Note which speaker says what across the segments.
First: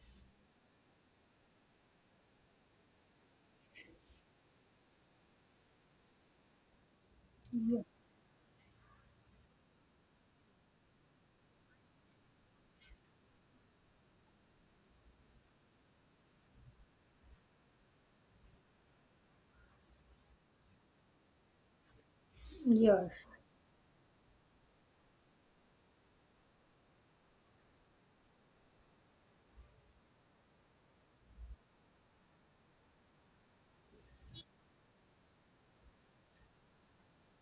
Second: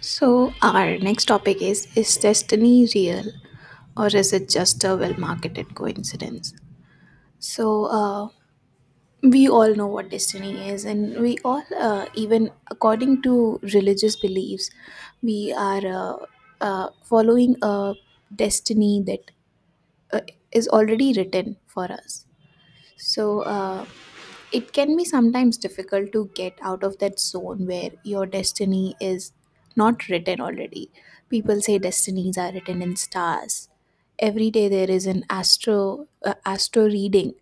Speaker 1: So, our next topic is destiny real or is it just a well marketed coincidence? So,
Speaker 2: Yes.
Speaker 1: uh, we all know what destiny is, and we all, even according to religious beliefs, we are following a destiny that uh, is already written for us.
Speaker 2: Yes.
Speaker 1: So, uh, it can be sometimes difficult to get out of that zone where your destiny is not written already. People say destinies are written in stars. Every day there is an astro reading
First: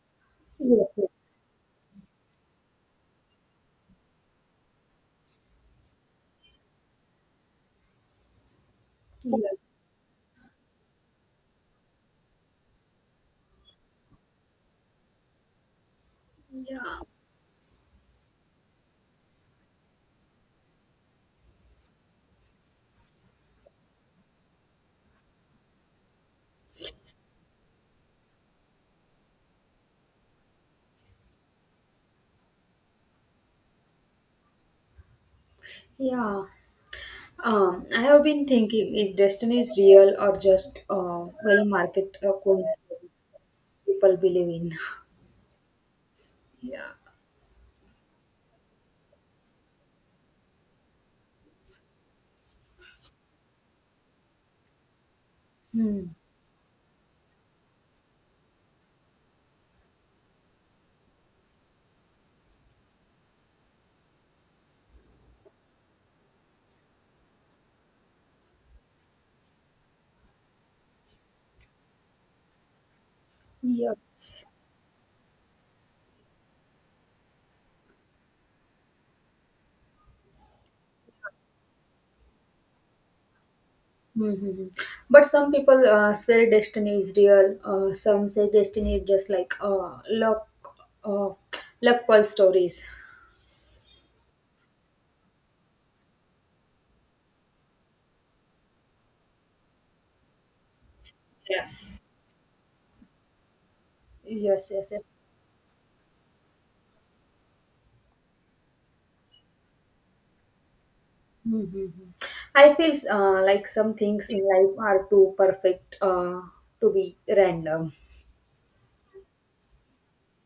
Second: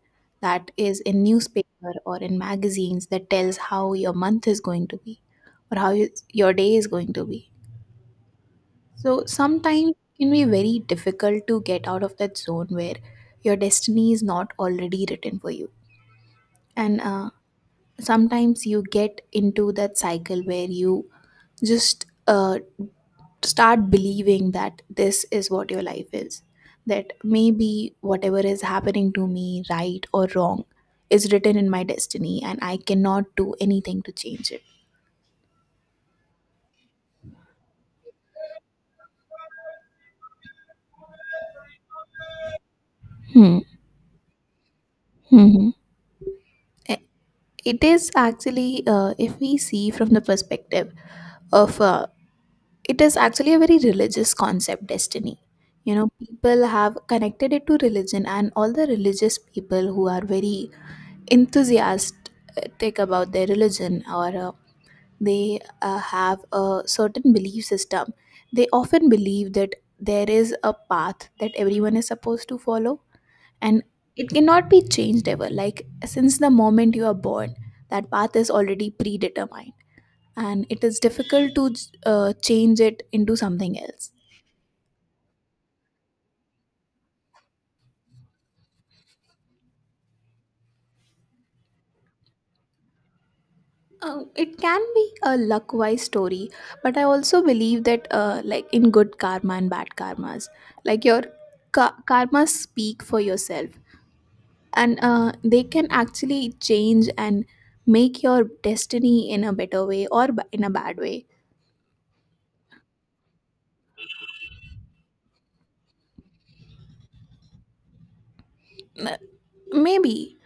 Speaker 1: that
Speaker 2: Yes.
Speaker 1: is in newspaper or in magazines that tells how your month is going to be or how your day is going to be. So
Speaker 2: Yes.
Speaker 1: sometimes it can be very difficult to get out of that zone where your destiny is not already written for you. And
Speaker 2: Yeah,
Speaker 1: sometimes you get into that cycle where you just start believing that this is what your life is, that maybe whatever is happening to me right or wrong is written in my destiny and I cannot do anything to change it.
Speaker 2: yeah. I have been thinking, is destiny is real or just well market coincidence
Speaker 1: Hmm.
Speaker 2: people believe in?
Speaker 1: Hmm.
Speaker 2: Yeah.
Speaker 1: It is actually, if we see from the perspective of it is actually a very religious concept, destiny. You
Speaker 2: Hmm.
Speaker 1: know, people have connected it to religion, and all the religious people who are very enthusiastic about their religion, or they have a certain belief system. They often believe that there is a path that everyone is supposed to follow, and it
Speaker 2: Yes.
Speaker 1: cannot be changed ever. Like, since the moment you are born, that path is already predetermined, and it is difficult to change it into something else.
Speaker 2: Mm-hmm. But some people swear destiny is real. Some say destiny is just like luck, uh, luck pull stories.
Speaker 1: It can be a luck-wise story, but I also believe that, like in good karma and bad karmas, like your
Speaker 2: Yes.
Speaker 1: karmas speak for yourself,
Speaker 2: Yes. Yes.
Speaker 1: and
Speaker 2: Yes.
Speaker 1: they can actually change and make your destiny in a better way or in a bad way.
Speaker 2: Mhm. I feel like some things in life are too perfect to be random.
Speaker 1: M- Maybe.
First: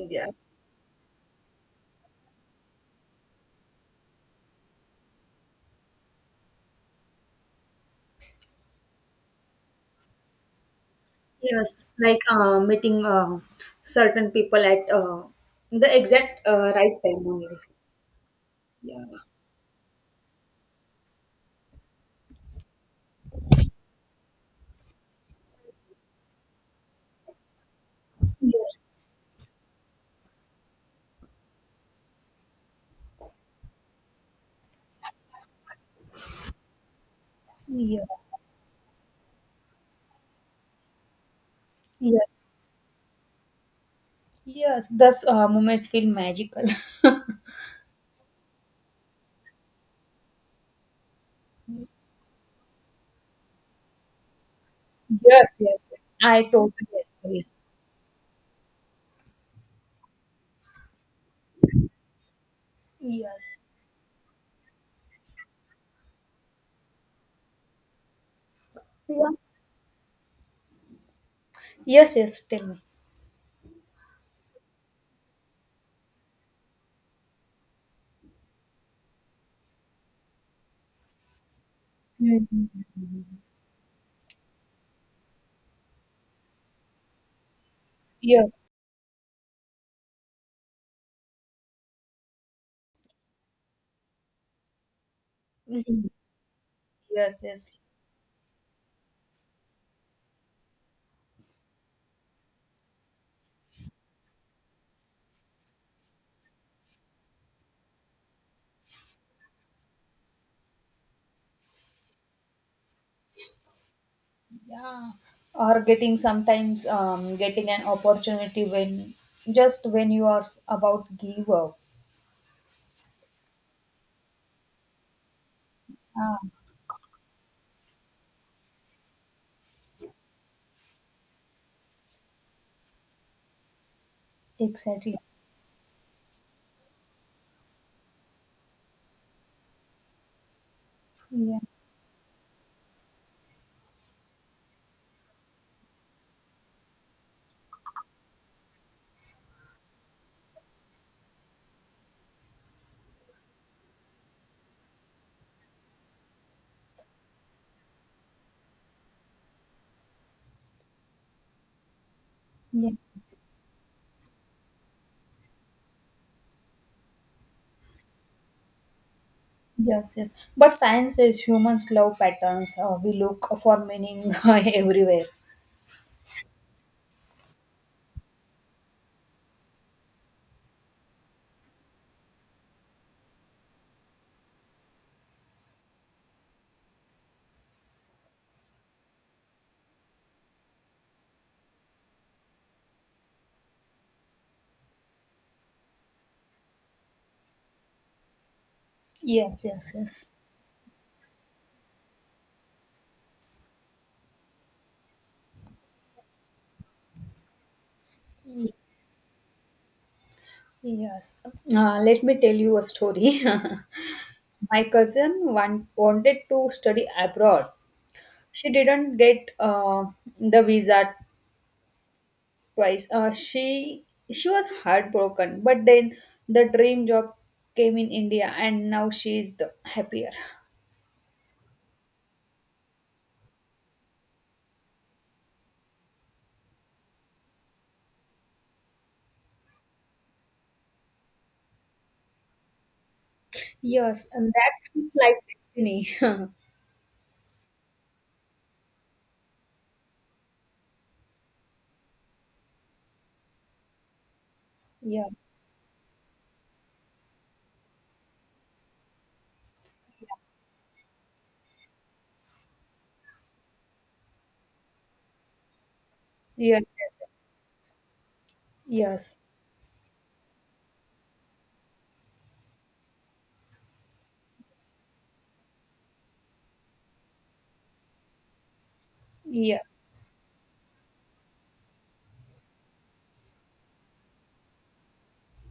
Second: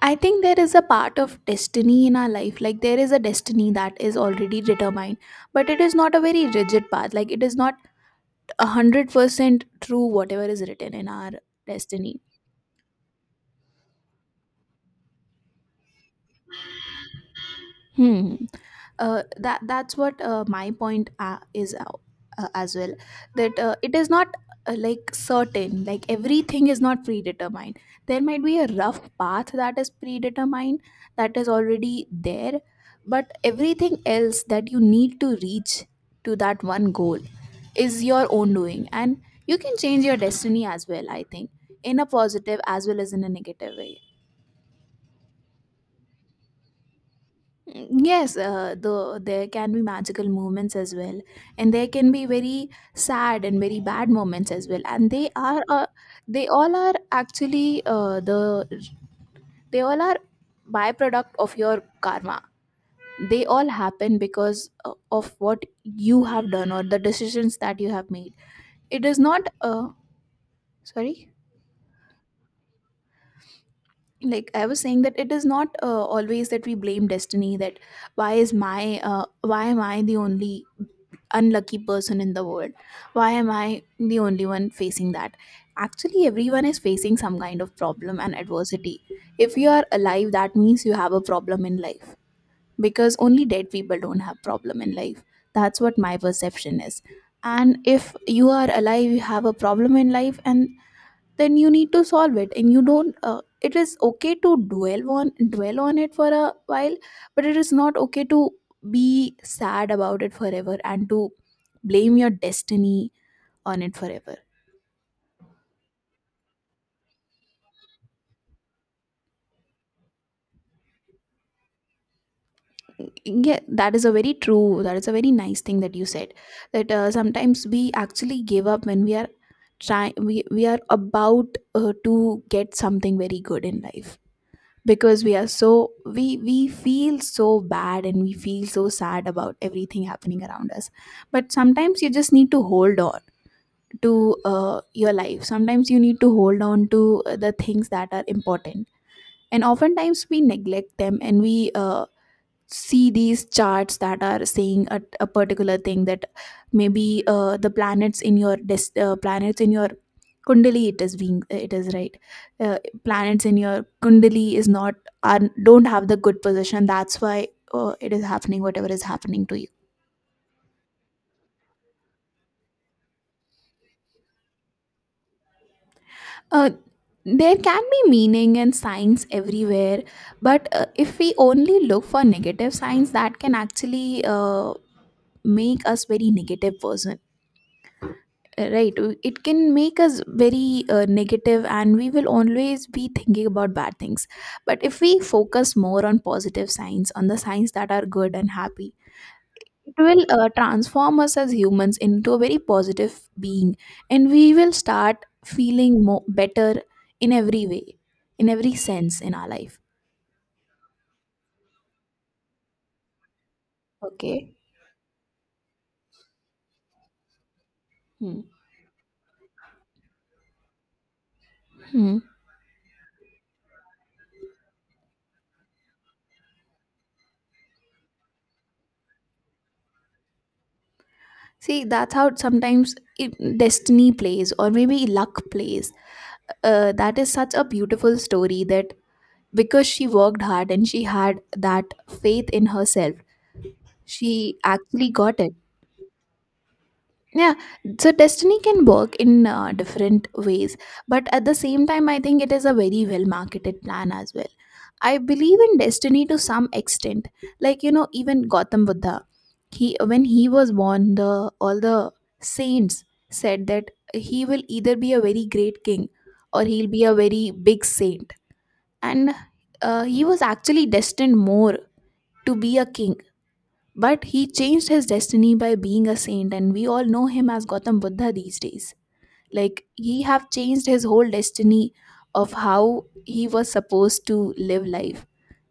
Speaker 1: I think there is a part of destiny in our life, like there is a destiny that is already determined, but it is not a very rigid path. Like, it is not 100% true whatever is written in our
Speaker 2: yes,
Speaker 1: destiny.
Speaker 2: like meeting certain people at the exact right time only.
Speaker 1: Hmm.
Speaker 2: Yeah.
Speaker 1: That that's what my point is as well. That it is not like certain. Like, everything is not predetermined. There might be a rough
Speaker 2: Yes.
Speaker 1: path that is predetermined, that is already there, but everything else that you need to reach to that one goal is
Speaker 2: Yeah.
Speaker 1: your own doing, and you can change your destiny as well. I think in a
Speaker 2: Yes.
Speaker 1: positive as well as in a negative way.
Speaker 2: Yes. Thus, moments feel magical.
Speaker 1: Mm, yes, there can be magical moments as well, and there can be very sad and very bad moments as well, and they
Speaker 2: Yes.
Speaker 1: are
Speaker 2: Yes. Yes. I
Speaker 1: they
Speaker 2: totally
Speaker 1: all are
Speaker 2: agree.
Speaker 1: actually uh, the they all are byproduct of your karma. They
Speaker 2: Yes.
Speaker 1: all happen because of what you have done or the decisions that you have made. It is
Speaker 2: Yeah.
Speaker 1: not. Sorry.
Speaker 2: Yes. Yes. Tell me.
Speaker 1: Like I was saying, that it is not always that we blame destiny, that why is my why am I the only unlucky person in the
Speaker 2: Mhm.
Speaker 1: world, why am I the only one facing that. Actually, everyone is facing some kind of problem and
Speaker 2: Yes.
Speaker 1: adversity. If you are alive, that means you have a problem in life, because only dead people don't have problem in life. That's what
Speaker 2: Mhm.
Speaker 1: my perception is.
Speaker 2: Yes, yes.
Speaker 1: And if you are alive, you have a problem in life, and then you need to solve it, and you don't. It is okay to dwell on it for a while, but it is not okay to be sad about it forever and to blame your destiny on it forever.
Speaker 2: Yeah, or getting sometimes getting an opportunity when just when you are about give up.
Speaker 1: Yeah, that is a very true, that is a very nice thing that you said,
Speaker 2: Ah,
Speaker 1: that sometimes we actually give up when we are we are about to get something very good in life,
Speaker 2: exactly.
Speaker 1: because we are so, we feel so bad and we feel so sad about everything happening around us. But
Speaker 2: Yeah,
Speaker 1: sometimes you just need to hold on to your life. Sometimes you need to hold on to the things that are important, and oftentimes we neglect them, and we see these charts that are saying a particular thing, that maybe the planets in your kundali, it is being, it is right, uh,
Speaker 2: yeah.
Speaker 1: planets in your kundali is not, are don't have the good position, that's why it is happening whatever is happening to you.
Speaker 2: Yes, yes, but science says humans love patterns, we look for meaning everywhere.
Speaker 1: Uh, there can be meaning and science everywhere, but if we only look for negative signs, that can actually make us very negative person, right? It can make us very negative, and we will always be thinking about bad things. But if we focus more on positive signs, on the signs that are good and happy,
Speaker 2: Yes, yes,
Speaker 1: it
Speaker 2: yes.
Speaker 1: will transform us as humans into a very positive being, and we will start feeling more better in every way, in every sense in our life.
Speaker 2: Yes, let me tell you a story.
Speaker 1: Okay.
Speaker 2: My cousin wanted to study abroad.
Speaker 1: Hmm.
Speaker 2: She didn't get the visa
Speaker 1: Hmm.
Speaker 2: twice. She was heartbroken, but then the dream job came in India, and now she is the happier.
Speaker 1: See, that's how sometimes it, destiny plays, or maybe luck plays. Uh, that is such a beautiful story, that because she worked hard and she had that faith in herself,
Speaker 2: Yes, and
Speaker 1: she
Speaker 2: that's
Speaker 1: actually
Speaker 2: feels like
Speaker 1: got it.
Speaker 2: destiny.
Speaker 1: Yeah. So destiny can work in different ways, but at the same time I think it is a very well marketed plan as well. I believe
Speaker 2: Yes,
Speaker 1: in destiny to some extent. Like, you know, even Gautam Buddha, he when he was born, the all the saints said that he will either be a very great king or he'll
Speaker 2: yes,
Speaker 1: be a
Speaker 2: yes,
Speaker 1: very big saint. And
Speaker 2: yes,
Speaker 1: he was actually destined more to be a king, but he changed his destiny by being a saint, and we all know him as Gautam Buddha these days. Like,
Speaker 2: yes,
Speaker 1: he have changed his whole destiny of how he was supposed to live life.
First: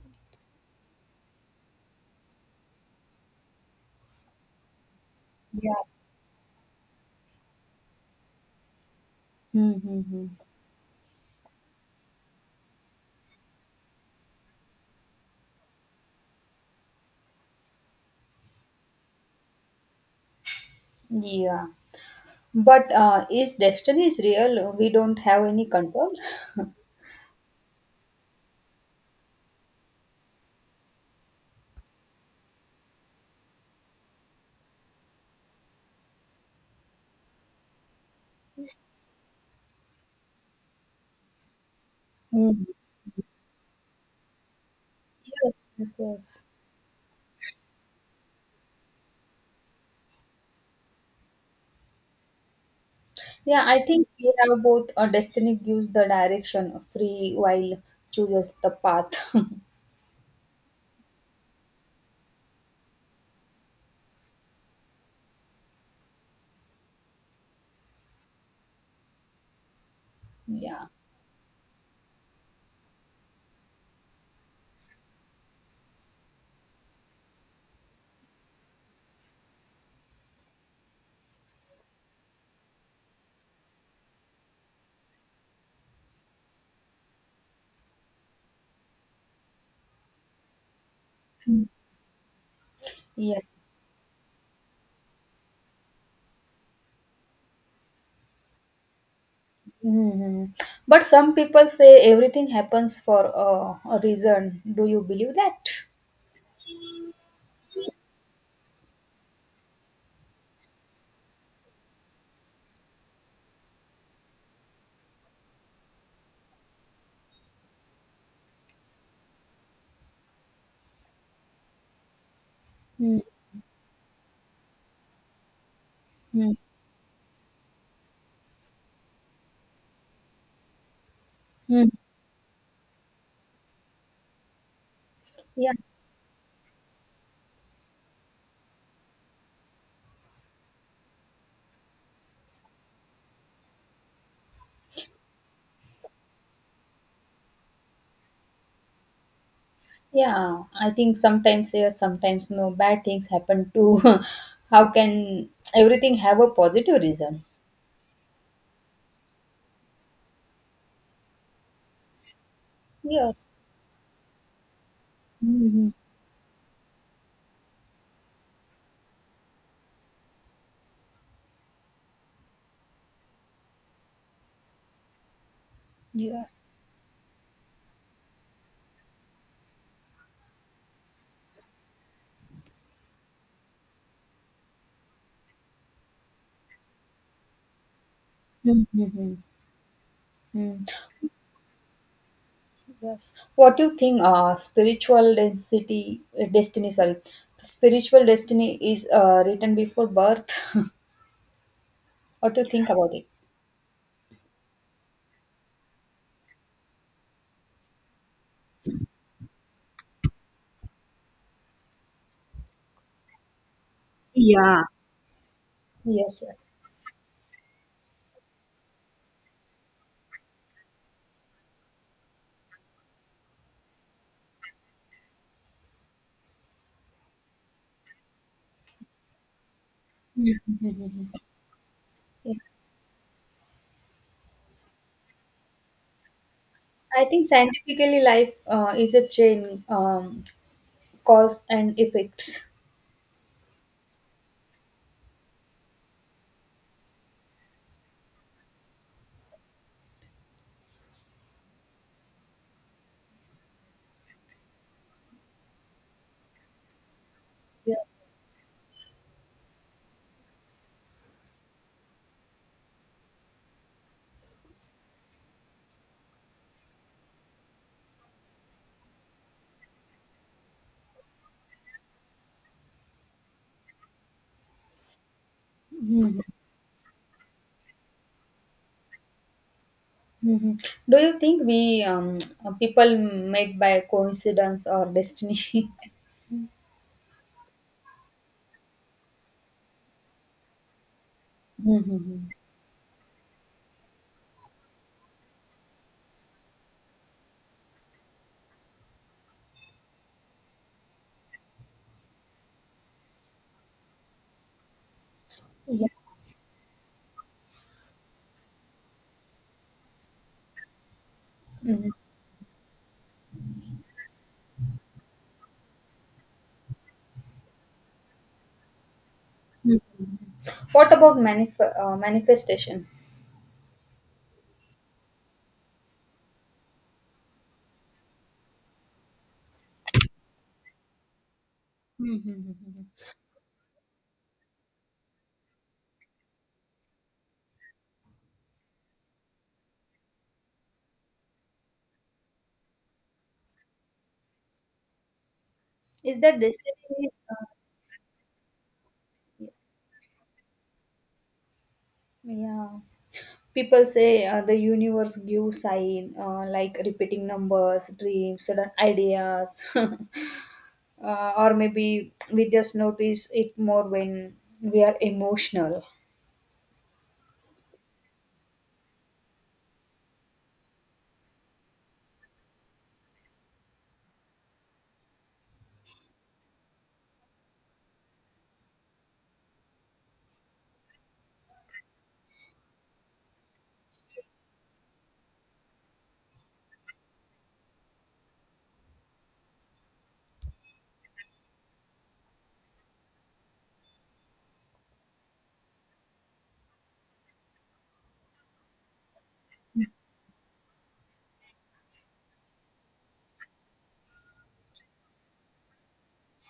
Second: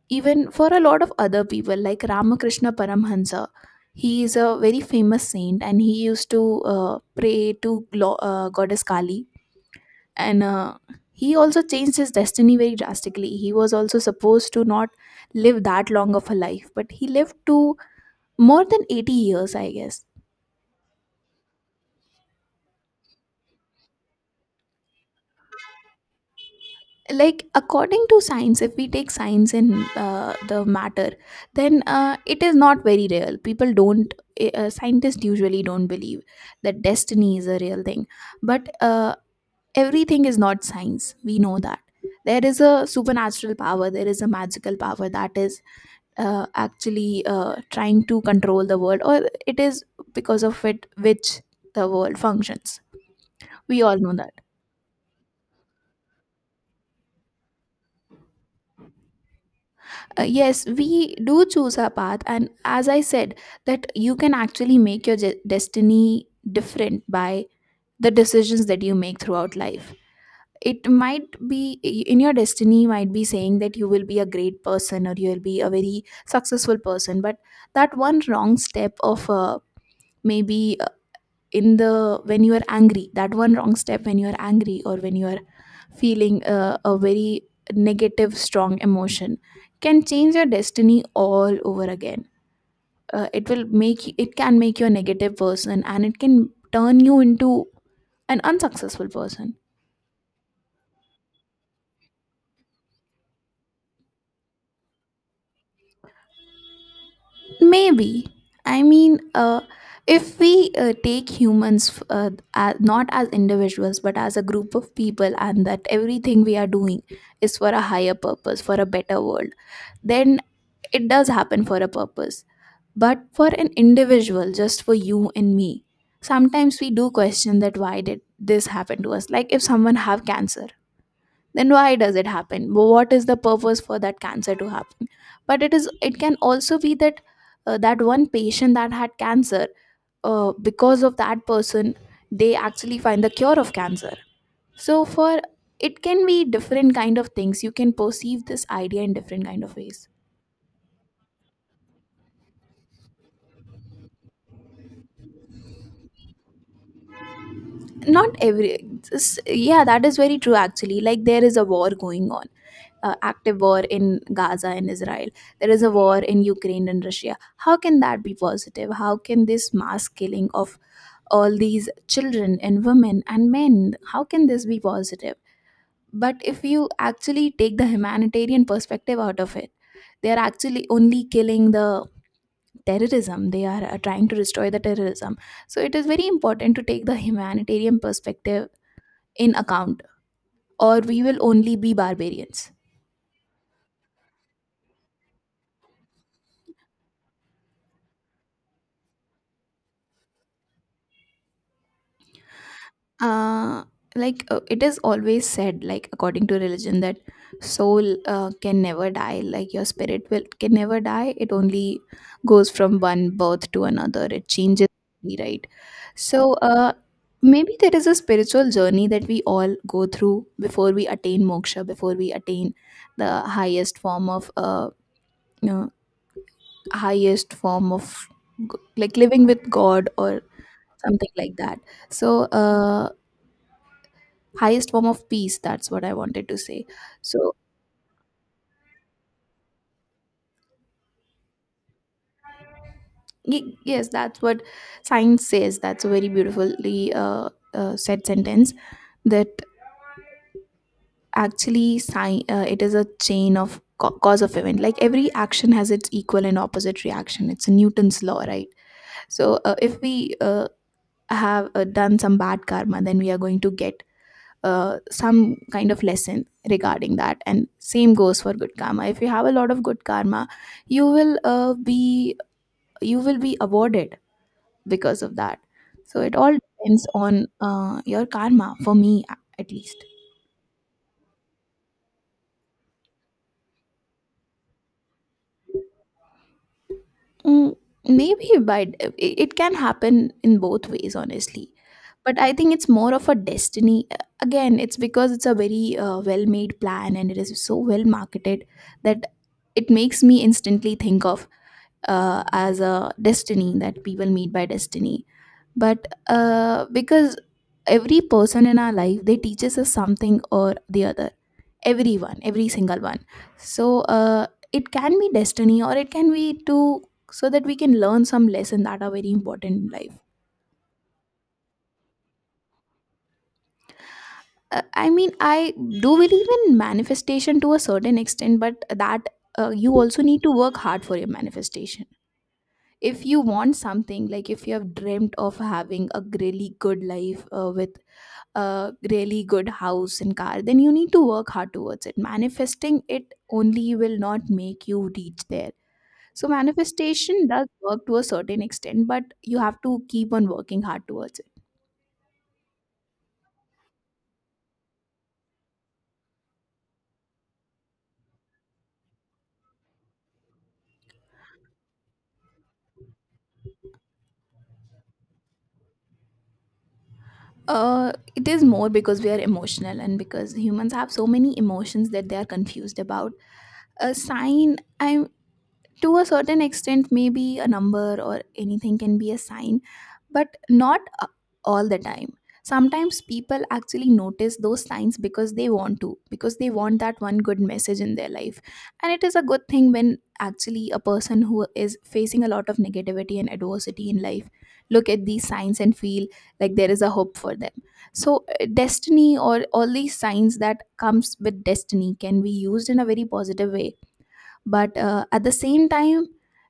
Speaker 1: Even for a lot of other people, like Ramakrishna Paramhansa, he is a very famous saint,
Speaker 2: yeah.
Speaker 1: and he used to pray to goddess Kali,
Speaker 2: Mm-hmm.
Speaker 1: and he also changed his destiny very drastically. He was also supposed to not live that long of a life, but he lived to more than 80 years, I guess.
Speaker 2: Yeah, but is destiny is real? We don't have any control.
Speaker 1: Like, according to science, if we take science in the matter, then it is not very real. People don't, scientists usually don't believe that destiny is a real thing. But everything is not science, we know that. There is
Speaker 2: Hmm.
Speaker 1: a supernatural power, there is a magical power that is
Speaker 2: Yes, yes,
Speaker 1: uh,
Speaker 2: yes.
Speaker 1: actually uh, trying to control the world, or it is because of it which the world functions.
Speaker 2: Yeah,
Speaker 1: We
Speaker 2: I
Speaker 1: all
Speaker 2: think
Speaker 1: know.
Speaker 2: we have both. Destiny gives the direction, free while chooses the path.
Speaker 1: Uh, yes, we do choose our path, and as I said, that you can actually make your destiny different by the decisions that you make throughout life.
Speaker 2: Yeah.
Speaker 1: It might be in your destiny, might be saying that you will be a great person or you'll be a very successful person, but that one wrong step of maybe in the when you are angry, that one wrong step when you are angry, or when you are feeling a very negative strong emotion, can change your destiny all
Speaker 2: Mm.
Speaker 1: over again. Uh,
Speaker 2: Yeah.
Speaker 1: it will make it can make you a negative person, and it can turn you into an unsuccessful person.
Speaker 2: Hmm. But some people say everything happens for a reason. Do you believe that?
Speaker 1: Maybe. I mean, if we take humans as, not as individuals but as a group of people, and that everything we are doing is for a higher purpose, for a better world, then it does happen for a purpose. But for an individual, just for you and me,
Speaker 2: Mm-hmm.
Speaker 1: sometimes we do question that, why did this happen to us? Like, if someone have cancer, then why does it happen? What is the purpose for that cancer to happen? But
Speaker 2: Yeah.
Speaker 1: it can also be that that one patient that had cancer, because of that person, they actually find the cure of cancer. So for, it can be different kind of things. You can perceive this idea in different kind of ways.
Speaker 2: Yeah. I think sometimes yes, sometimes no. Bad things happen too. How can everything have a positive reason?
Speaker 1: Not yeah, that is very true actually. Like, there is a war going on,
Speaker 2: Yes.
Speaker 1: active war in Gaza and Israel. There is
Speaker 2: Mm-hmm.
Speaker 1: a war in Ukraine and Russia. How can that be positive? How can this mass killing of all these children and women and men, how can this be positive? But if
Speaker 2: Yes.
Speaker 1: you actually take the humanitarian perspective out of it, they are actually only killing the terrorism. They are trying to destroy the terrorism. So it is very important to take the humanitarian perspective
Speaker 2: Mm-hmm.
Speaker 1: in account,
Speaker 2: Hmm.
Speaker 1: or we will only be barbarians.
Speaker 2: Yes. What do you think spiritual destiny, spiritual destiny is written before birth? What do you think about it?
Speaker 1: Uh, like it is always said, like according to religion, that soul can never die. Like, your spirit will can never die. It only goes from one birth to another. It
Speaker 2: Yeah.
Speaker 1: changes, right?
Speaker 2: Yes,
Speaker 1: So,
Speaker 2: yes.
Speaker 1: uh, maybe there is a spiritual journey that we all go through before we attain moksha, before we attain the highest form of you know, highest form of like living with God or something
Speaker 2: Mhm.
Speaker 1: like that so
Speaker 2: Yeah.
Speaker 1: uh Highest form of peace, that's what I wanted to say.
Speaker 2: I think,
Speaker 1: so
Speaker 2: yeah, scientifically life is a chain, cause and effects.
Speaker 1: yes, that's what science says. That's a very beautifully said sentence, that actually it is a chain of cause of event. Like every action has its equal and opposite reaction, it's a
Speaker 2: Yeah.
Speaker 1: Newton's law, right? So if we have done some bad karma, then we are going to get some kind of lesson regarding that, and same goes for good karma. If you have a lot of good karma, you will uh, be you will be awarded because of that. So it
Speaker 2: Mhm.
Speaker 1: all depends on your karma, for me at least.
Speaker 2: Mhm. Do you think we, people met by coincidence or destiny?
Speaker 1: Mm, maybe, but it can happen in both ways honestly. But
Speaker 2: Mhm.
Speaker 1: I think it's more of a destiny. Again, it's because it's a very well made plan and it is so well marketed that it makes me instantly think of as a destiny, that people meet by destiny. But
Speaker 2: Yeah.
Speaker 1: because every person in our life, they teaches us something or the other.
Speaker 2: Mhm.
Speaker 1: Everyone, every single one. So it can be destiny, or it can be to, so that we can learn some lesson that are very important in life.
Speaker 2: What about manifestation?
Speaker 1: I mean, I do believe in manifestation to a certain extent, but that you also need to work hard for your manifestation.
Speaker 2: Mm-hmm.
Speaker 1: If you want something, like if you have dreamt of having a really good life with a really good house and car, then you need to work hard towards it. Manifesting it only will not make you reach there.
Speaker 2: Is
Speaker 1: So
Speaker 2: that destiny? Is,
Speaker 1: manifestation does work to a certain extent, but you have to keep on working hard towards it.
Speaker 2: yeah. People say the universe gives sign like repeating numbers, dreams, sudden ideas, or maybe we just notice it more when we are emotional.
Speaker 1: It is more because we are emotional, and because humans have so many emotions that they are confused about a sign. I To a certain extent, maybe a number or anything can be a sign, but not all the time. Sometimes people actually notice those signs because they want to, because they want that one good message in their life. And it is a good thing when actually a person who is facing a lot of negativity and adversity in life look at these signs and feel like there is a hope for them. So destiny or all these signs that comes with destiny can be used in a very positive way. But at the same time,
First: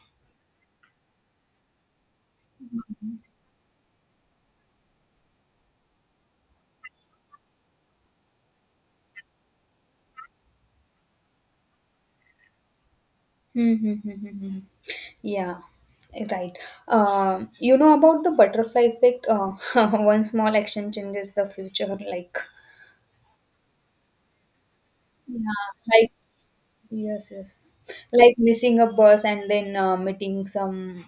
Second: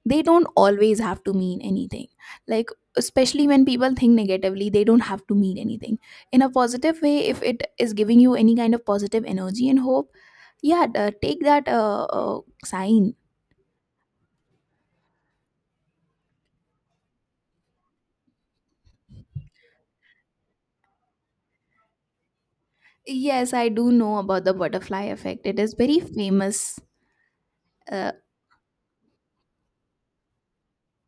Speaker 1: they don't always have to mean anything. Like, especially when people think negatively, they don't have to mean anything. In a positive way, if it is giving you any kind of positive energy and hope, yeah, take that sign.
Speaker 2: Mm-hmm. Yeah, right. You know about the butterfly effect? One small action changes the future, like,
Speaker 1: Yes, I do know about the butterfly effect, it is very
Speaker 2: yeah.
Speaker 1: famous.
Speaker 2: Yes, yes.
Speaker 1: uh,
Speaker 2: Like missing a bus and then meeting some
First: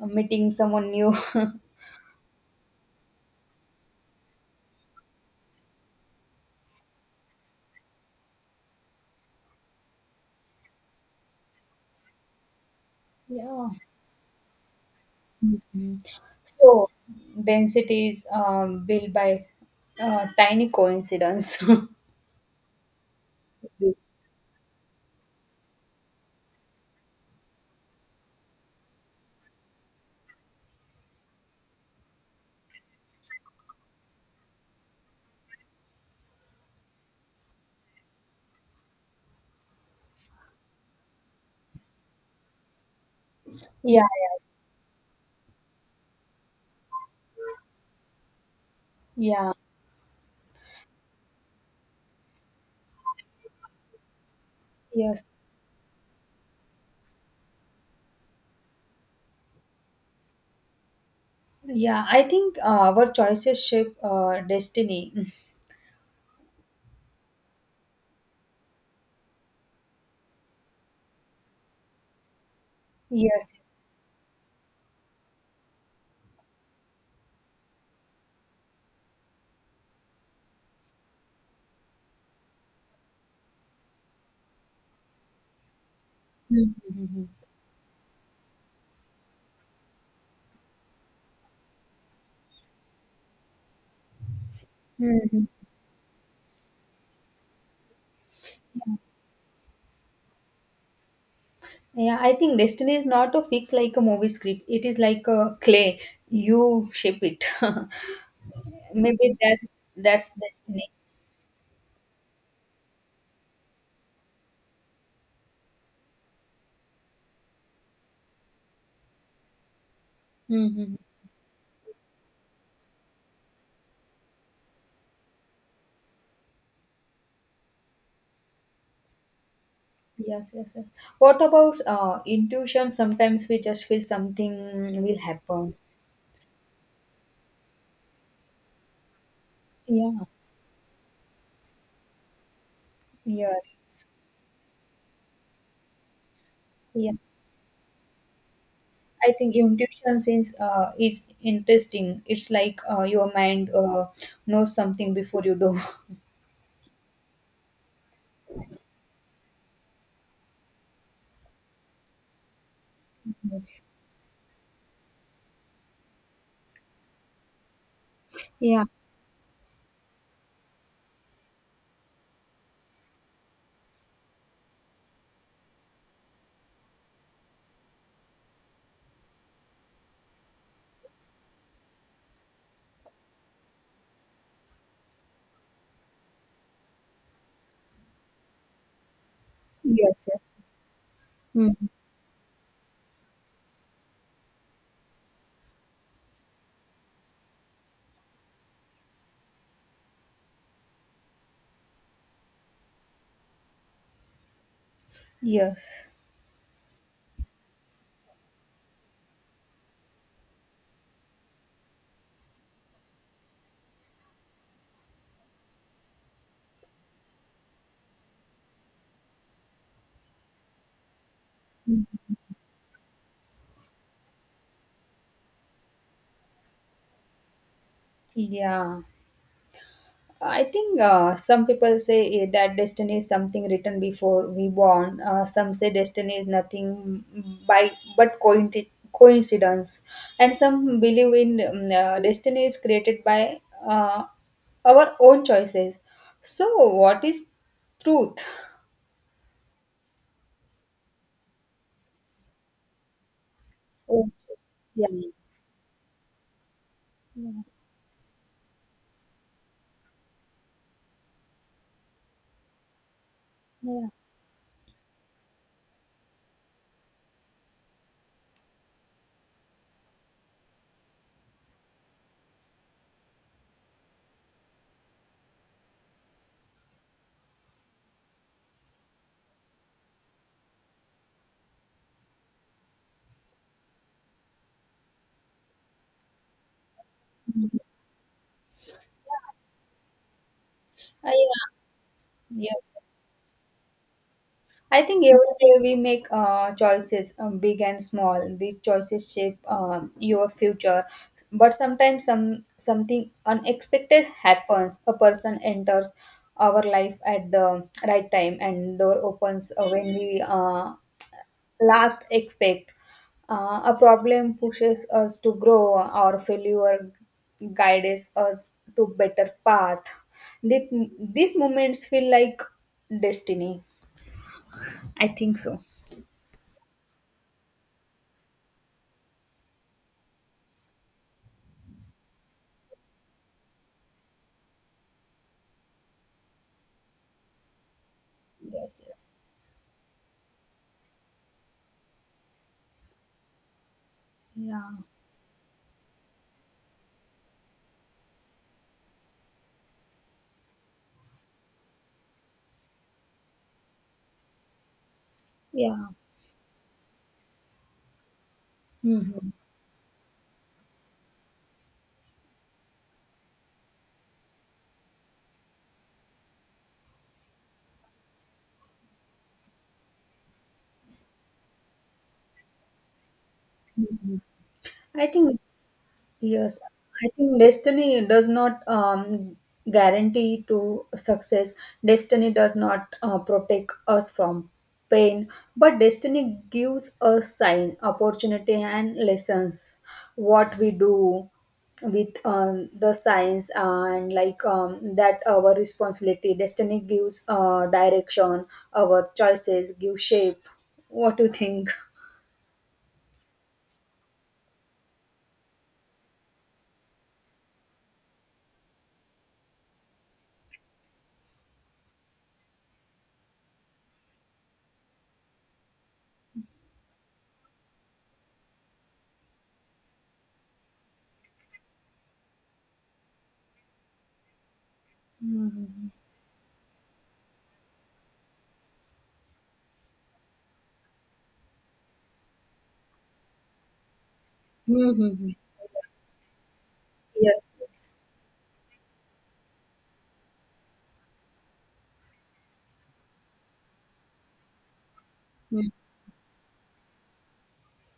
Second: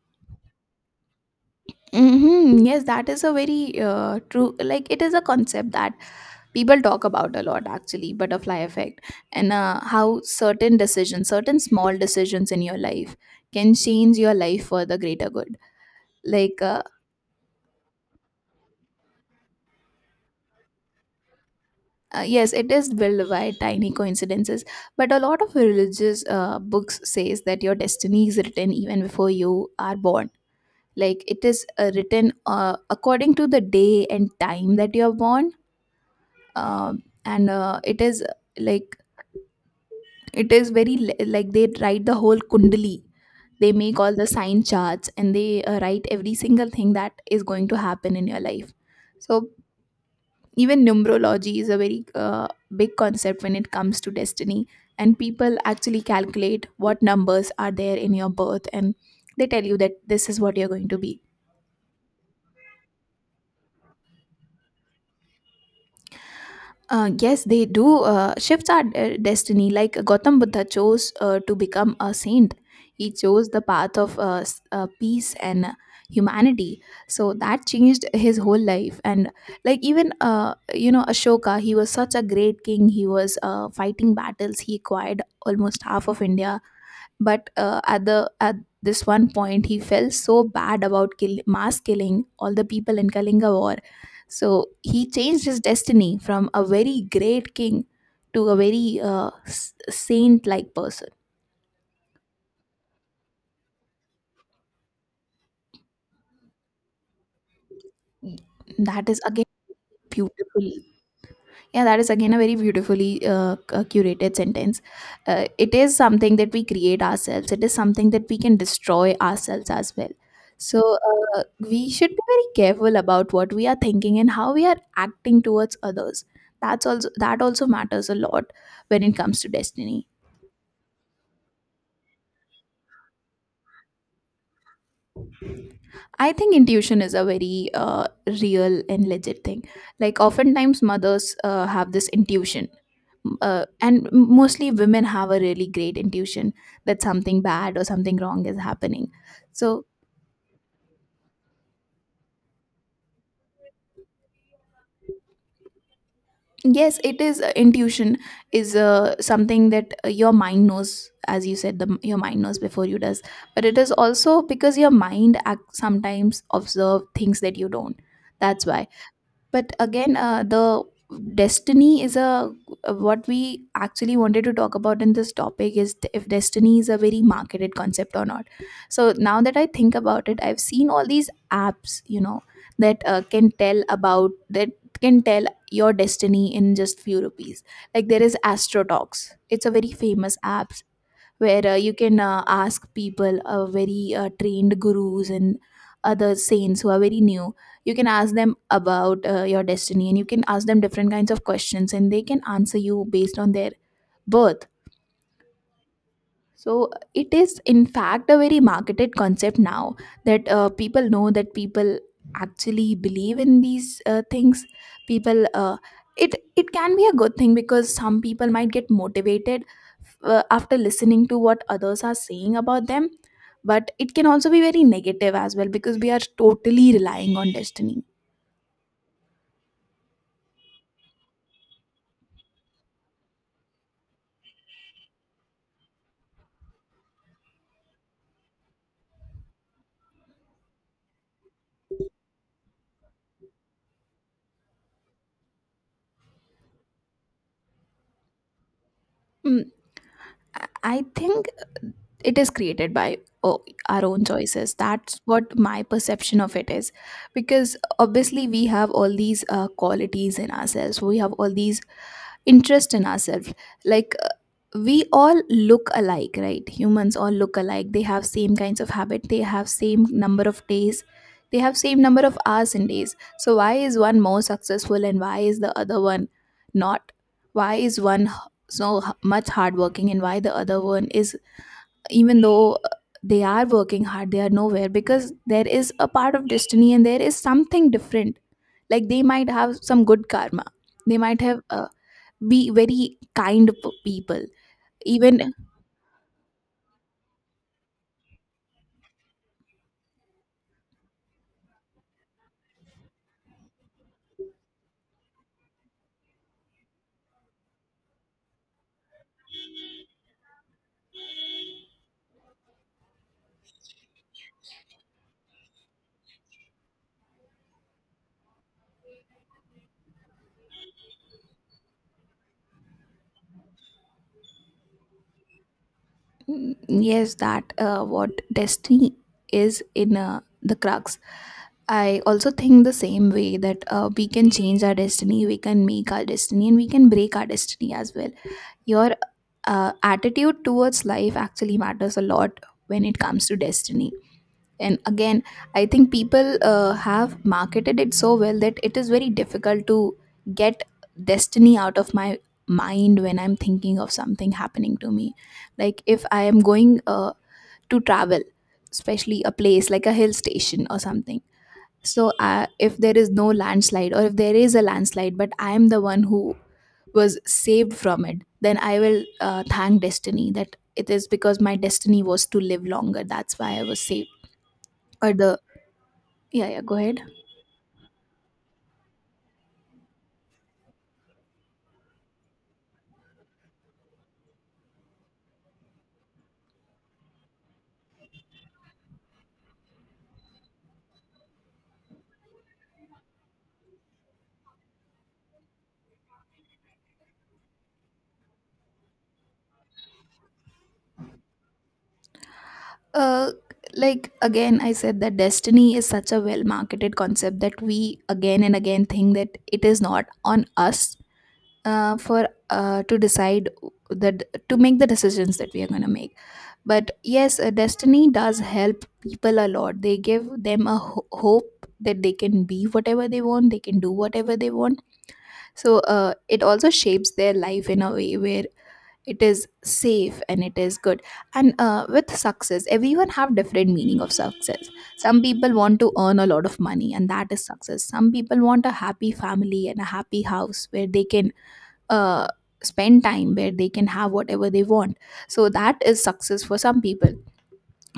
Speaker 2: meeting someone new.
Speaker 1: mhm, yes, that is a very true, like it is a concept that people talk about a lot, actually, butterfly effect. And how certain decisions, certain small decisions in your life
Speaker 2: Yeah.
Speaker 1: can change your life for the greater good.
Speaker 2: Mhm.
Speaker 1: Like
Speaker 2: So density is built by tiny coincidence.
Speaker 1: yes, it is built by tiny coincidences, but a lot of religious books says that your destiny is written even before you are born. Like it is written according to the day and time that you are born. And it is like, it is very like they write the whole kundali. They make
Speaker 2: Yeah,
Speaker 1: all the
Speaker 2: yeah,
Speaker 1: sign charts and they write every single thing that is going to happen in your life. So
Speaker 2: yeah.
Speaker 1: even numerology is a very big concept when it comes to destiny. And
Speaker 2: Yes.
Speaker 1: people actually calculate what numbers are there in your birth, and they tell you that this is what you're going to be.
Speaker 2: Yeah, I think our choices shape destiny.
Speaker 1: Yes, they do shifts our destiny. Like Gautam Buddha chose to become a saint, he chose
Speaker 2: Yes,
Speaker 1: the
Speaker 2: yes.
Speaker 1: path of peace and humanity. So that changed his whole life. And like even you know Ashoka, he was such a great king. He was fighting battles. He acquired almost half of India,
Speaker 2: Mhm.
Speaker 1: but at this one point he felt so bad about kill, mass killing all the people in Kalinga war. So he changed
Speaker 2: Mhm.
Speaker 1: his destiny from a very great king to a very saint like person.
Speaker 2: Yeah, I think destiny is not a fix like a movie script. It is like a clay. You shape it.
Speaker 1: That is
Speaker 2: Maybe
Speaker 1: again
Speaker 2: that's
Speaker 1: beautiful.
Speaker 2: destiny.
Speaker 1: Yeah, that is again a very beautifully curated sentence. It is something that we create ourselves, it is something that we can destroy ourselves as well.
Speaker 2: Mm-hmm.
Speaker 1: So, we should be very careful about what we are thinking and how we are acting towards others. That also matters a lot when it comes to destiny.
Speaker 2: Yes, yes, yes. What about intuition? Sometimes we just feel something will happen.
Speaker 1: I think intuition is a very real and legit thing. Like
Speaker 2: Yeah.
Speaker 1: oftentimes mothers have this intuition, uh, and
Speaker 2: Yes.
Speaker 1: m- mostly women have a really great intuition that
Speaker 2: Yeah.
Speaker 1: something bad or something wrong is happening.
Speaker 2: I think
Speaker 1: so
Speaker 2: intuition is interesting. It's like your mind knows something before you do.
Speaker 1: yes, it is intuition is something that your mind knows, as you said, your mind knows before you does. But it
Speaker 2: Yes.
Speaker 1: is also because your mind act sometimes observe things that you don't, that's
Speaker 2: Yeah.
Speaker 1: why. But again the destiny is a, what we actually wanted to talk about in this topic is if destiny is a very marketed concept or not. So now that I think about it, I've seen all these apps, you know, that can tell about that, can tell your destiny in just few rupees. Like there is Astrotalks, it's a very
Speaker 2: Yes.
Speaker 1: famous
Speaker 2: Yes.
Speaker 1: app where
Speaker 2: Mm.
Speaker 1: you can ask people, very trained gurus and other saints who are very new. You can ask them about your destiny and you can ask them different kinds of questions, and they can answer you based on their birth.
Speaker 2: Yes.
Speaker 1: So it is, in fact, a very marketed concept now, that people know that people actually believe in these things. People, it It can be a good thing because some people might get motivated after listening to what others
Speaker 2: Mm.
Speaker 1: are saying about them. But it can also be very negative as well, because we are totally relying on destiny.
Speaker 2: Yeah. I think some people say eh, that destiny is something written before we born. Some say destiny is nothing by but coincidence, and some believe in destiny is created by uh, our own choices. So, what is truth?
Speaker 1: Hmm, I I think it is created by, oh, our own
Speaker 2: Oh,
Speaker 1: choices,
Speaker 2: yeah.
Speaker 1: that's what my perception of it is.
Speaker 2: Yeah,
Speaker 1: Because obviously we have all these qualities in ourselves, we have all these interest in ourselves.
Speaker 2: yeah.
Speaker 1: Like we all look alike, right? Humans all look alike, they have same kinds of habit, they have same number of days, they have same number of hours and days. So why is one more successful and why is the other one not? Why is one so much hardworking, and why the other one is, even though they are working hard, they are nowhere? Because there is a part of destiny and there is
Speaker 2: Mhm.
Speaker 1: something different. Like they might have some good karma, they might have
Speaker 2: Yeah.
Speaker 1: be
Speaker 2: Yes.
Speaker 1: very kind people.
Speaker 2: I think every
Speaker 1: Even,
Speaker 2: day we make choices, big and small. These choices shape your future. But sometimes some something unexpected happens. A person enters our life at the right time, and door opens when we last expect. A problem pushes us to grow. Our failure guides us to better path. These, these moments feel like destiny. I think so.
Speaker 1: mm, yes, that what destiny is, in the crux, I also think the same way, that we can change our destiny, we can make our destiny, and we can break our destiny as well.
Speaker 2: Yes,
Speaker 1: your
Speaker 2: yes.
Speaker 1: uh, attitude towards life actually matters a lot when it comes to destiny.
Speaker 2: Yeah,
Speaker 1: And again, I think people have marketed it so well that it is very difficult to get destiny out of my mind when I'm thinking of something happening to me. Like
Speaker 2: yeah.
Speaker 1: if I am going to travel, especially a
Speaker 2: Mhm,
Speaker 1: place like a hill station or something. So if there is no landslide, or if there is a landslide but I am the one who was saved from it, then I will thank destiny that it is because my destiny was to live longer, that's why I was
Speaker 2: mhm.
Speaker 1: saved.
Speaker 2: I
Speaker 1: Or the,
Speaker 2: think,
Speaker 1: yeah,
Speaker 2: yes,
Speaker 1: yeah, go ahead.
Speaker 2: I think destiny does not guarantee to success. Destiny does not protect us from pain, but destiny gives us sign, opportunity, and lessons. What we do with the signs and like that our responsibility. Destiny gives direction. Our choices give shape. What do you think?
Speaker 1: uh like again I said that destiny is such a well marketed concept that we again and again think that it is not on us for to decide, that to make the decisions that we are going to make. But yes, destiny does help people a lot, they give them a hope that they can be whatever they want, they can do whatever they want. So
Speaker 2: Mm-hmm.
Speaker 1: it also shapes their life in a way where it is safe and it is good. And with success, everyone have different meaning of success. Some people want to earn a lot of money and that is
Speaker 2: Yes,
Speaker 1: success,
Speaker 2: yes.
Speaker 1: some people want a happy family and a happy house where they can uh, spend time, where they can have whatever They want, so
Speaker 2: Mm.
Speaker 1: that is success for some people.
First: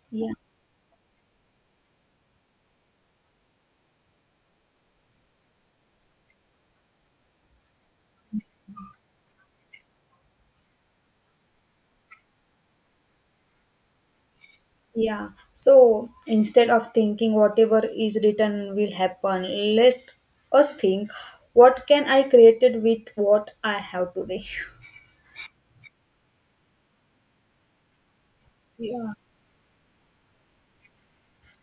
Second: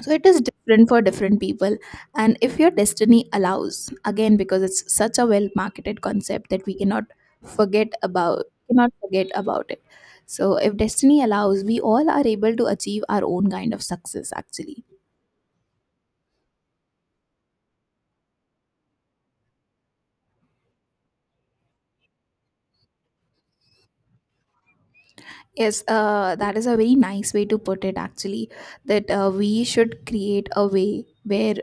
Speaker 1: So it
Speaker 2: Yeah.
Speaker 1: is different for different people. And if your destiny allows, again because it's such a well marketed concept that we cannot forget about, cannot forget about it so if destiny allows, we all are able to achieve our own kind of success actually.
Speaker 2: Yeah, so instead of thinking whatever is written will happen, let us think what can I create it with what I have today.
Speaker 1: Yes, that is a very nice way to put it, actually, that
Speaker 2: Yeah,
Speaker 1: we should create a way where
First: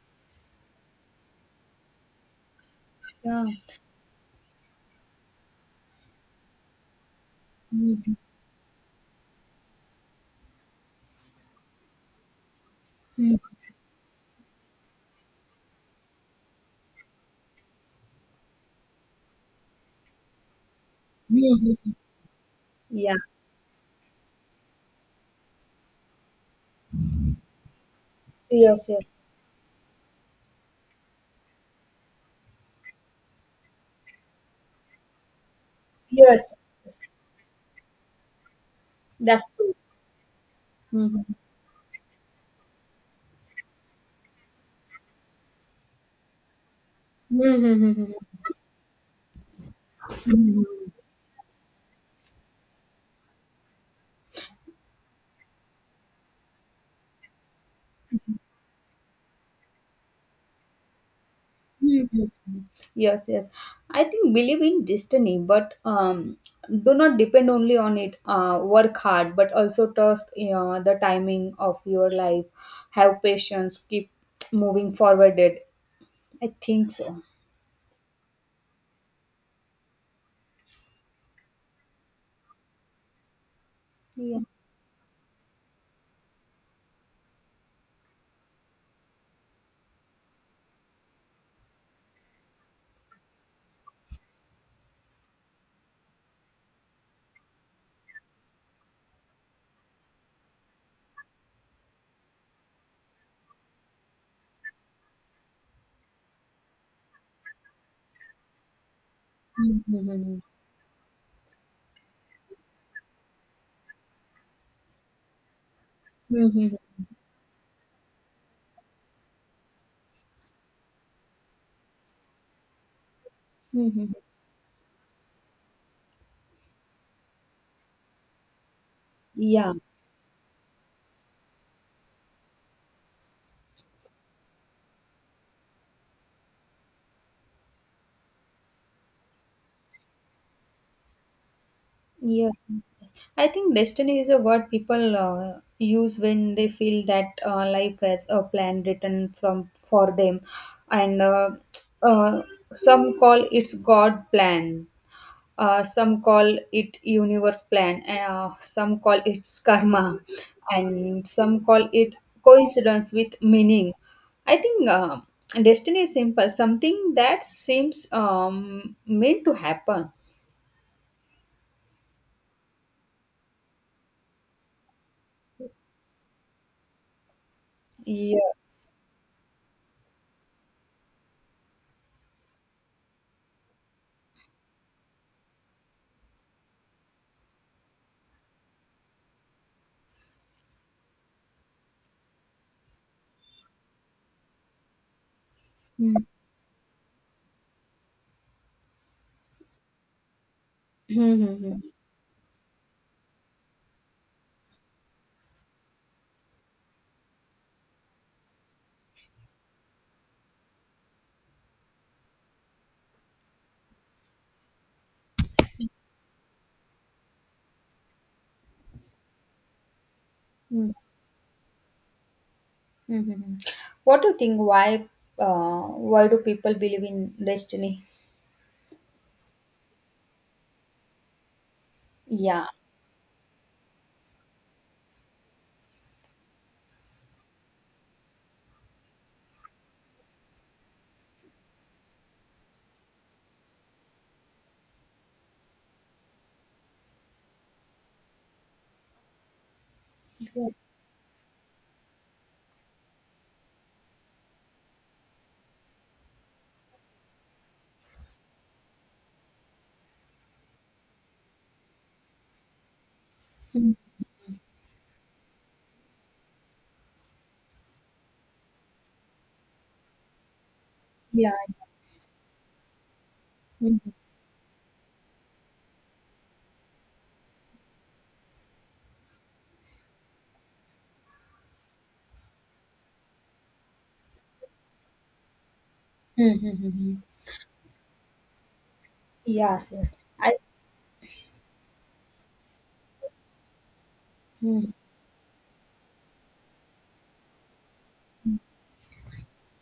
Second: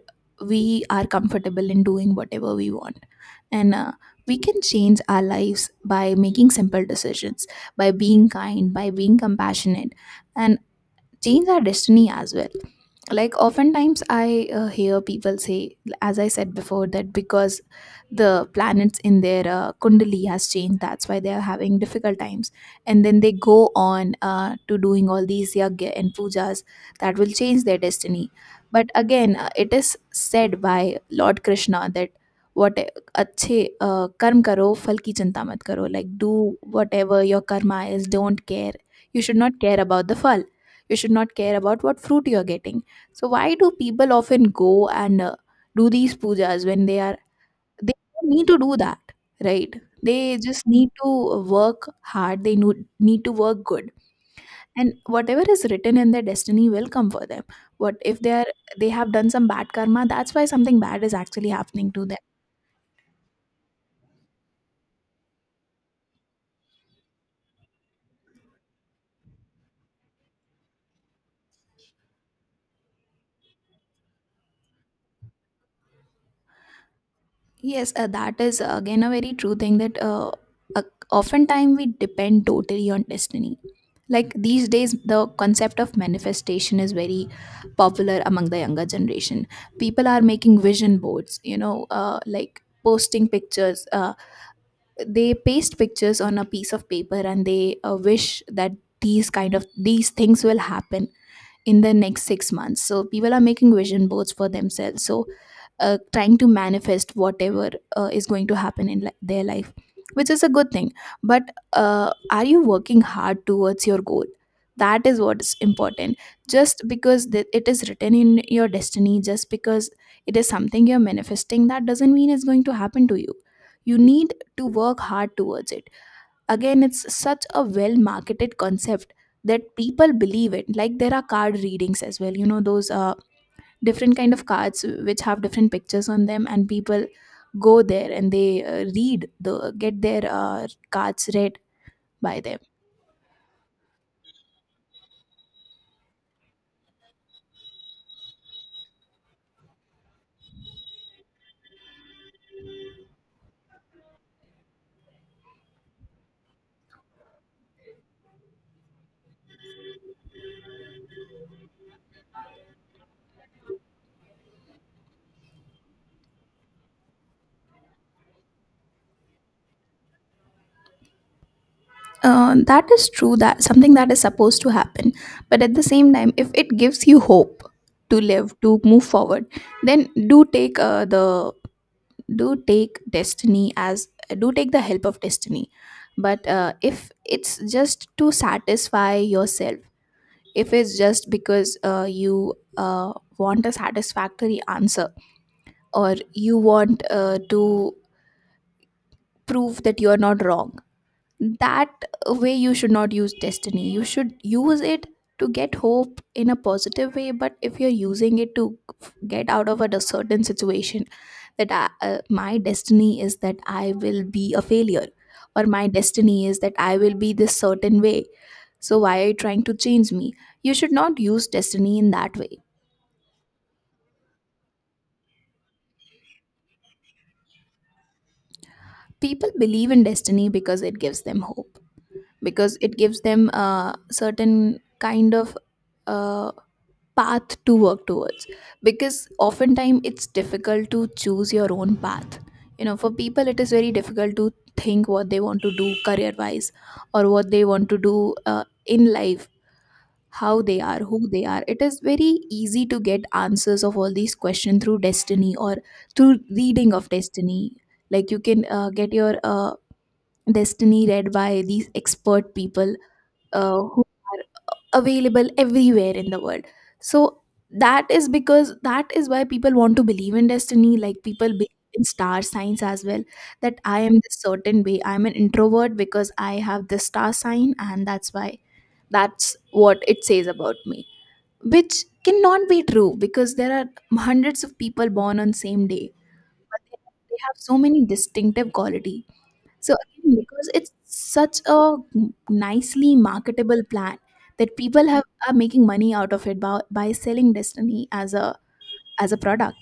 Speaker 1: we are comfortable in doing whatever we want.
Speaker 2: yeah.
Speaker 1: And we can change our lives by making simple decisions, by
Speaker 2: Mhm.
Speaker 1: being kind, by being compassionate, and change our destiny as well. Like
Speaker 2: Mhm.
Speaker 1: oftentimes I hear people say, as I said before, that because the planets in their kundali has changed, that's why they are
Speaker 2: Mhm.
Speaker 1: having difficult times. And
Speaker 2: Yeah,
Speaker 1: then they go on to doing all these yagya and pujas that will change their destiny.
Speaker 2: yes,
Speaker 1: But
Speaker 2: yes,
Speaker 1: again, it is said by Lord Krishna that what अच्छे कर्म करो फल की चिंता मत करो, like, do
Speaker 2: yes, yes, yes.
Speaker 1: whatever your karma is, don't care. You should
Speaker 2: That's
Speaker 1: not
Speaker 2: true.
Speaker 1: care about the फल. You should not
Speaker 2: Mm-hmm.
Speaker 1: care about what fruit you are getting. So why do people often go and do these pujas when they are, they don't need to do that, right? They just
Speaker 2: Mm-hmm.
Speaker 1: need to work hard. They need to work good, and whatever is written in their destiny will come for them. What if they are, they have done some bad karma? That's why something bad is actually happening to them.
Speaker 2: Mhm. Yes, yes. I think believe in destiny, but do not depend only on it. Work hard, but also trust the timing of your life. Have patience. Keep moving forward. I think so.
Speaker 1: Yes, that is again a very true thing, that uh, oftentimes we depend totally on destiny. Like
Speaker 2: Yeah.
Speaker 1: these days the concept of manifestation is very popular among the younger generation. People are making vision boards, you know, like posting pictures, they paste pictures on a piece of paper and they wish that these kind of these things will happen in the next 6 months. So people are making vision boards for themselves. So trying to manifest whatever is going to happen in their life, which
Speaker 2: Mhm.
Speaker 1: is a good thing. But are you working hard towards your goal? That is what's important.
Speaker 2: Mhm.
Speaker 1: Just because it is written in your destiny, just because it is something you're manifesting, that doesn't mean it's going to happen to you. You
Speaker 2: Mhm.
Speaker 1: need to work hard towards it. Again, it's such a well marketed concept
Speaker 2: Yeah.
Speaker 1: that people believe it. Like there are card readings as well. You know those, different kind of cards which have different pictures on them, and people go there and they read the get their cards read by them.
Speaker 2: Yes, yes, yes. I think destiny is a word people use when they feel that life has a plan written from for them, and uh, some call it's God plan, some call it universe plan, some call it's karma, and some call it coincidence with meaning. I think destiny is simple, something that seems meant to happen.
Speaker 1: That is true. That something that is supposed to happen, but at the same time, if it gives you hope to live, to
Speaker 2: Yes.
Speaker 1: move forward, then do take the do take destiny as do take the help of destiny, but if it's just to satisfy yourself, if it's just because you want a satisfactory answer, or
Speaker 2: Hmm.
Speaker 1: you want to prove that you're not wrong,
Speaker 2: Mm-hmm.
Speaker 1: that way you should not use destiny. You should use it to get hope in a positive way, but if you're using it to get out of a certain situation, that I, my destiny is that I will be a failure, or my destiny is that I will be this certain way, so why are you trying to change me? You should not use destiny in that way.
Speaker 2: Mm-hmm. What do you think? Uh, why do people believe in destiny?
Speaker 1: People believe in destiny because it gives them hope,
Speaker 2: Yeah.
Speaker 1: because it gives them a certain kind of uh, path to work towards, because oftentimes it's difficult to choose your own path. You know, for people it is very difficult to think what they want to do career wise, or what they want to do in life, how they are, who they are. It is very easy to get answers of all these questions through destiny or through reading of destiny. Like you can get your destiny read by these expert people,
Speaker 2: Mm.
Speaker 1: who available everywhere in the world. So that is because that is why people want to believe in destiny. Like people
Speaker 2: Yeah.
Speaker 1: believe in star signs as well, that I
Speaker 2: Mm-hmm.
Speaker 1: am this certain way, I'm an introvert because I have this star sign and that's why that's what it says about me. Which cannot be true because there are hundreds of people born on same day, but they have so many distinctive quality. So
Speaker 2: Yes. Yes.
Speaker 1: again,
Speaker 2: I.
Speaker 1: because it's such a nicely marketable plan, that
Speaker 2: Mm.
Speaker 1: people have are making money out of it by selling destiny as a product.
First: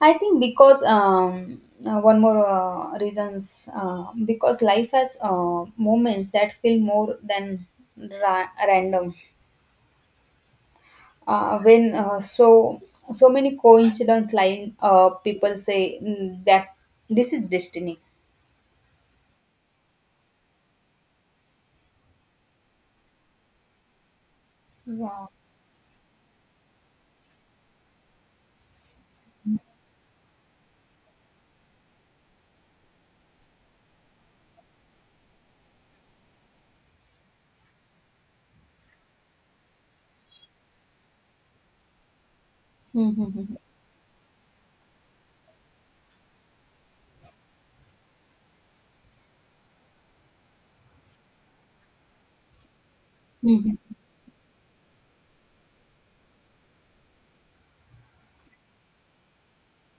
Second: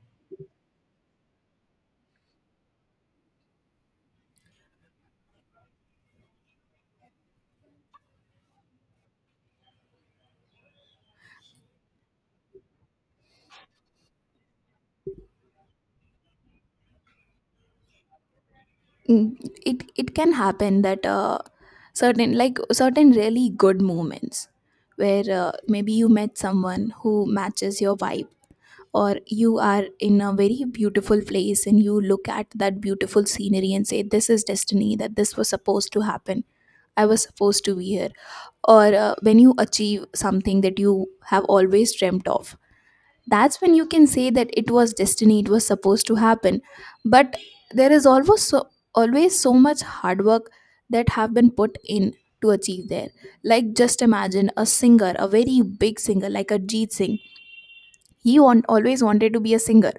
Speaker 2: I think because one more reasons because life has moments that feel more than random. When so so many coincidence line, people say mm, that this is destiny.
Speaker 1: Mm, it can happen that certain, like certain really good moments where
Speaker 2: Yeah.
Speaker 1: maybe you met someone who matches your vibe, or you are in a very beautiful place and you look at that beautiful scenery and say, this is destiny, that this was supposed to happen, I was supposed to be here. Or when you achieve something that you have always dreamt of,
Speaker 2: Mhm.
Speaker 1: that's when you can say that it was destiny, it was supposed to happen. But there is always so, always so much hard work that have been put in to achieve there. Like,
Speaker 2: Mhm.
Speaker 1: just imagine a singer, a very big singer like a Singh, he always wanted to be a singer,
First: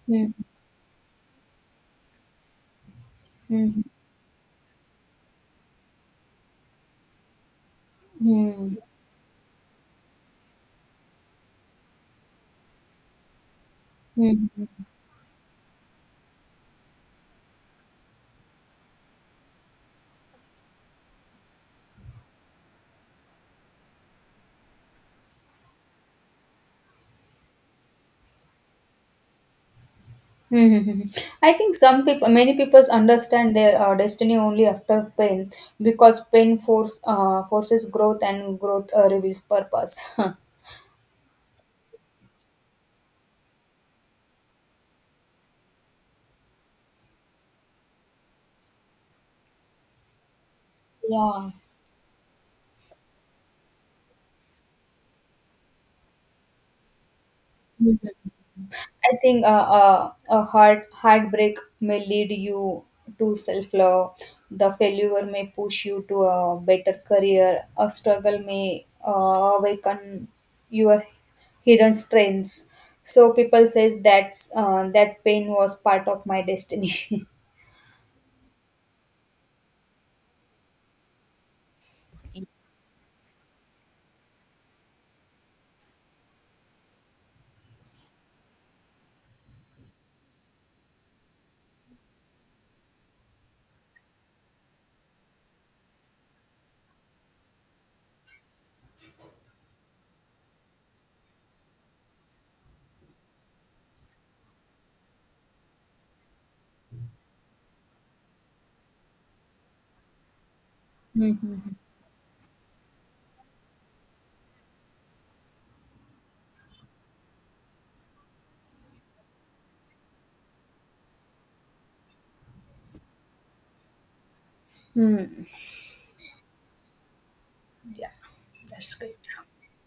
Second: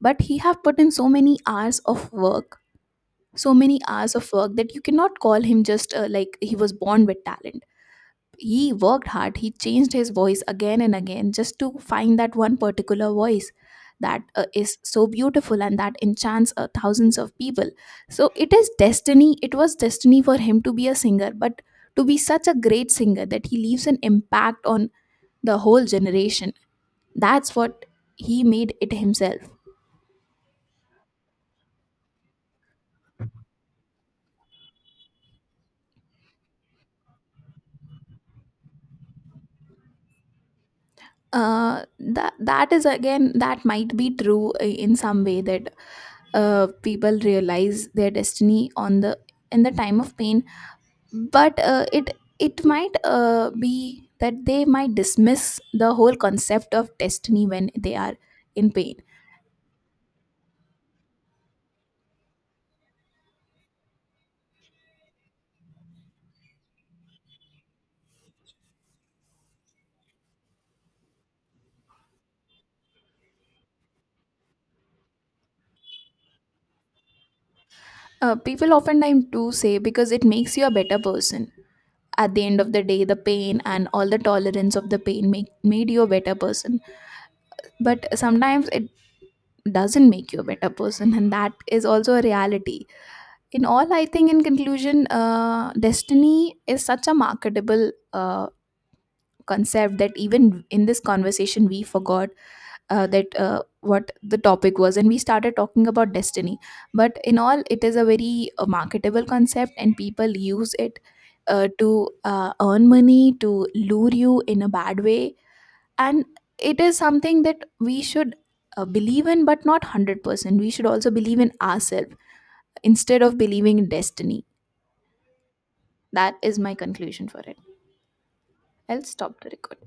Speaker 1: but
Speaker 2: Mhm.
Speaker 1: he have put in so many hours of work, so many
Speaker 2: Mhm.
Speaker 1: hours of work, that you cannot call him just like he was born with talent. He
Speaker 2: Mhm.
Speaker 1: worked hard. He changed his voice again and again just to find that one particular voice that
Speaker 2: Mhm.
Speaker 1: is so beautiful and that enchants thousands of people. So it is destiny. It was destiny for him to be a singer, but to be such a great singer that he leaves an impact on the whole generation. That's what he made it himself.
Speaker 2: Mhm. I think some people, many people understand their destiny only after pain, because pain force forces growth and growth reveals purpose.
Speaker 1: That is again that might be true in some way that people realize their destiny on the in the time of pain,
Speaker 2: Yeah.
Speaker 1: but it it might be that they might dismiss the whole concept of destiny when they
Speaker 2: Mhm.
Speaker 1: are in pain.
Speaker 2: I think a heartbreak may lead you to self love. The failure may push you to a better career. A struggle may awaken your hidden strengths. So people says that's that pain was part of my destiny.
Speaker 1: Uh, people oftentimes do say, because it makes you a better person. At the end of the day, the pain and all the tolerance of the pain made you a better person. But sometimes it doesn't make you a better person, and that is also a reality. In all, I think, in conclusion, destiny is such a marketable concept that even in this conversation we forgot that what the topic was, and we started talking about destiny. But in all, it is a very marketable concept, and people use it
Speaker 2: Mhm.
Speaker 1: to earn money, to lure you in a bad way. And it is something that we should believe in, but not 100%. We should also believe in ourselves instead of believing in destiny.
Speaker 2: Hmm.
Speaker 1: That is my conclusion for it.
Speaker 2: Yeah, that's
Speaker 1: I'll
Speaker 2: great.
Speaker 1: stop the record.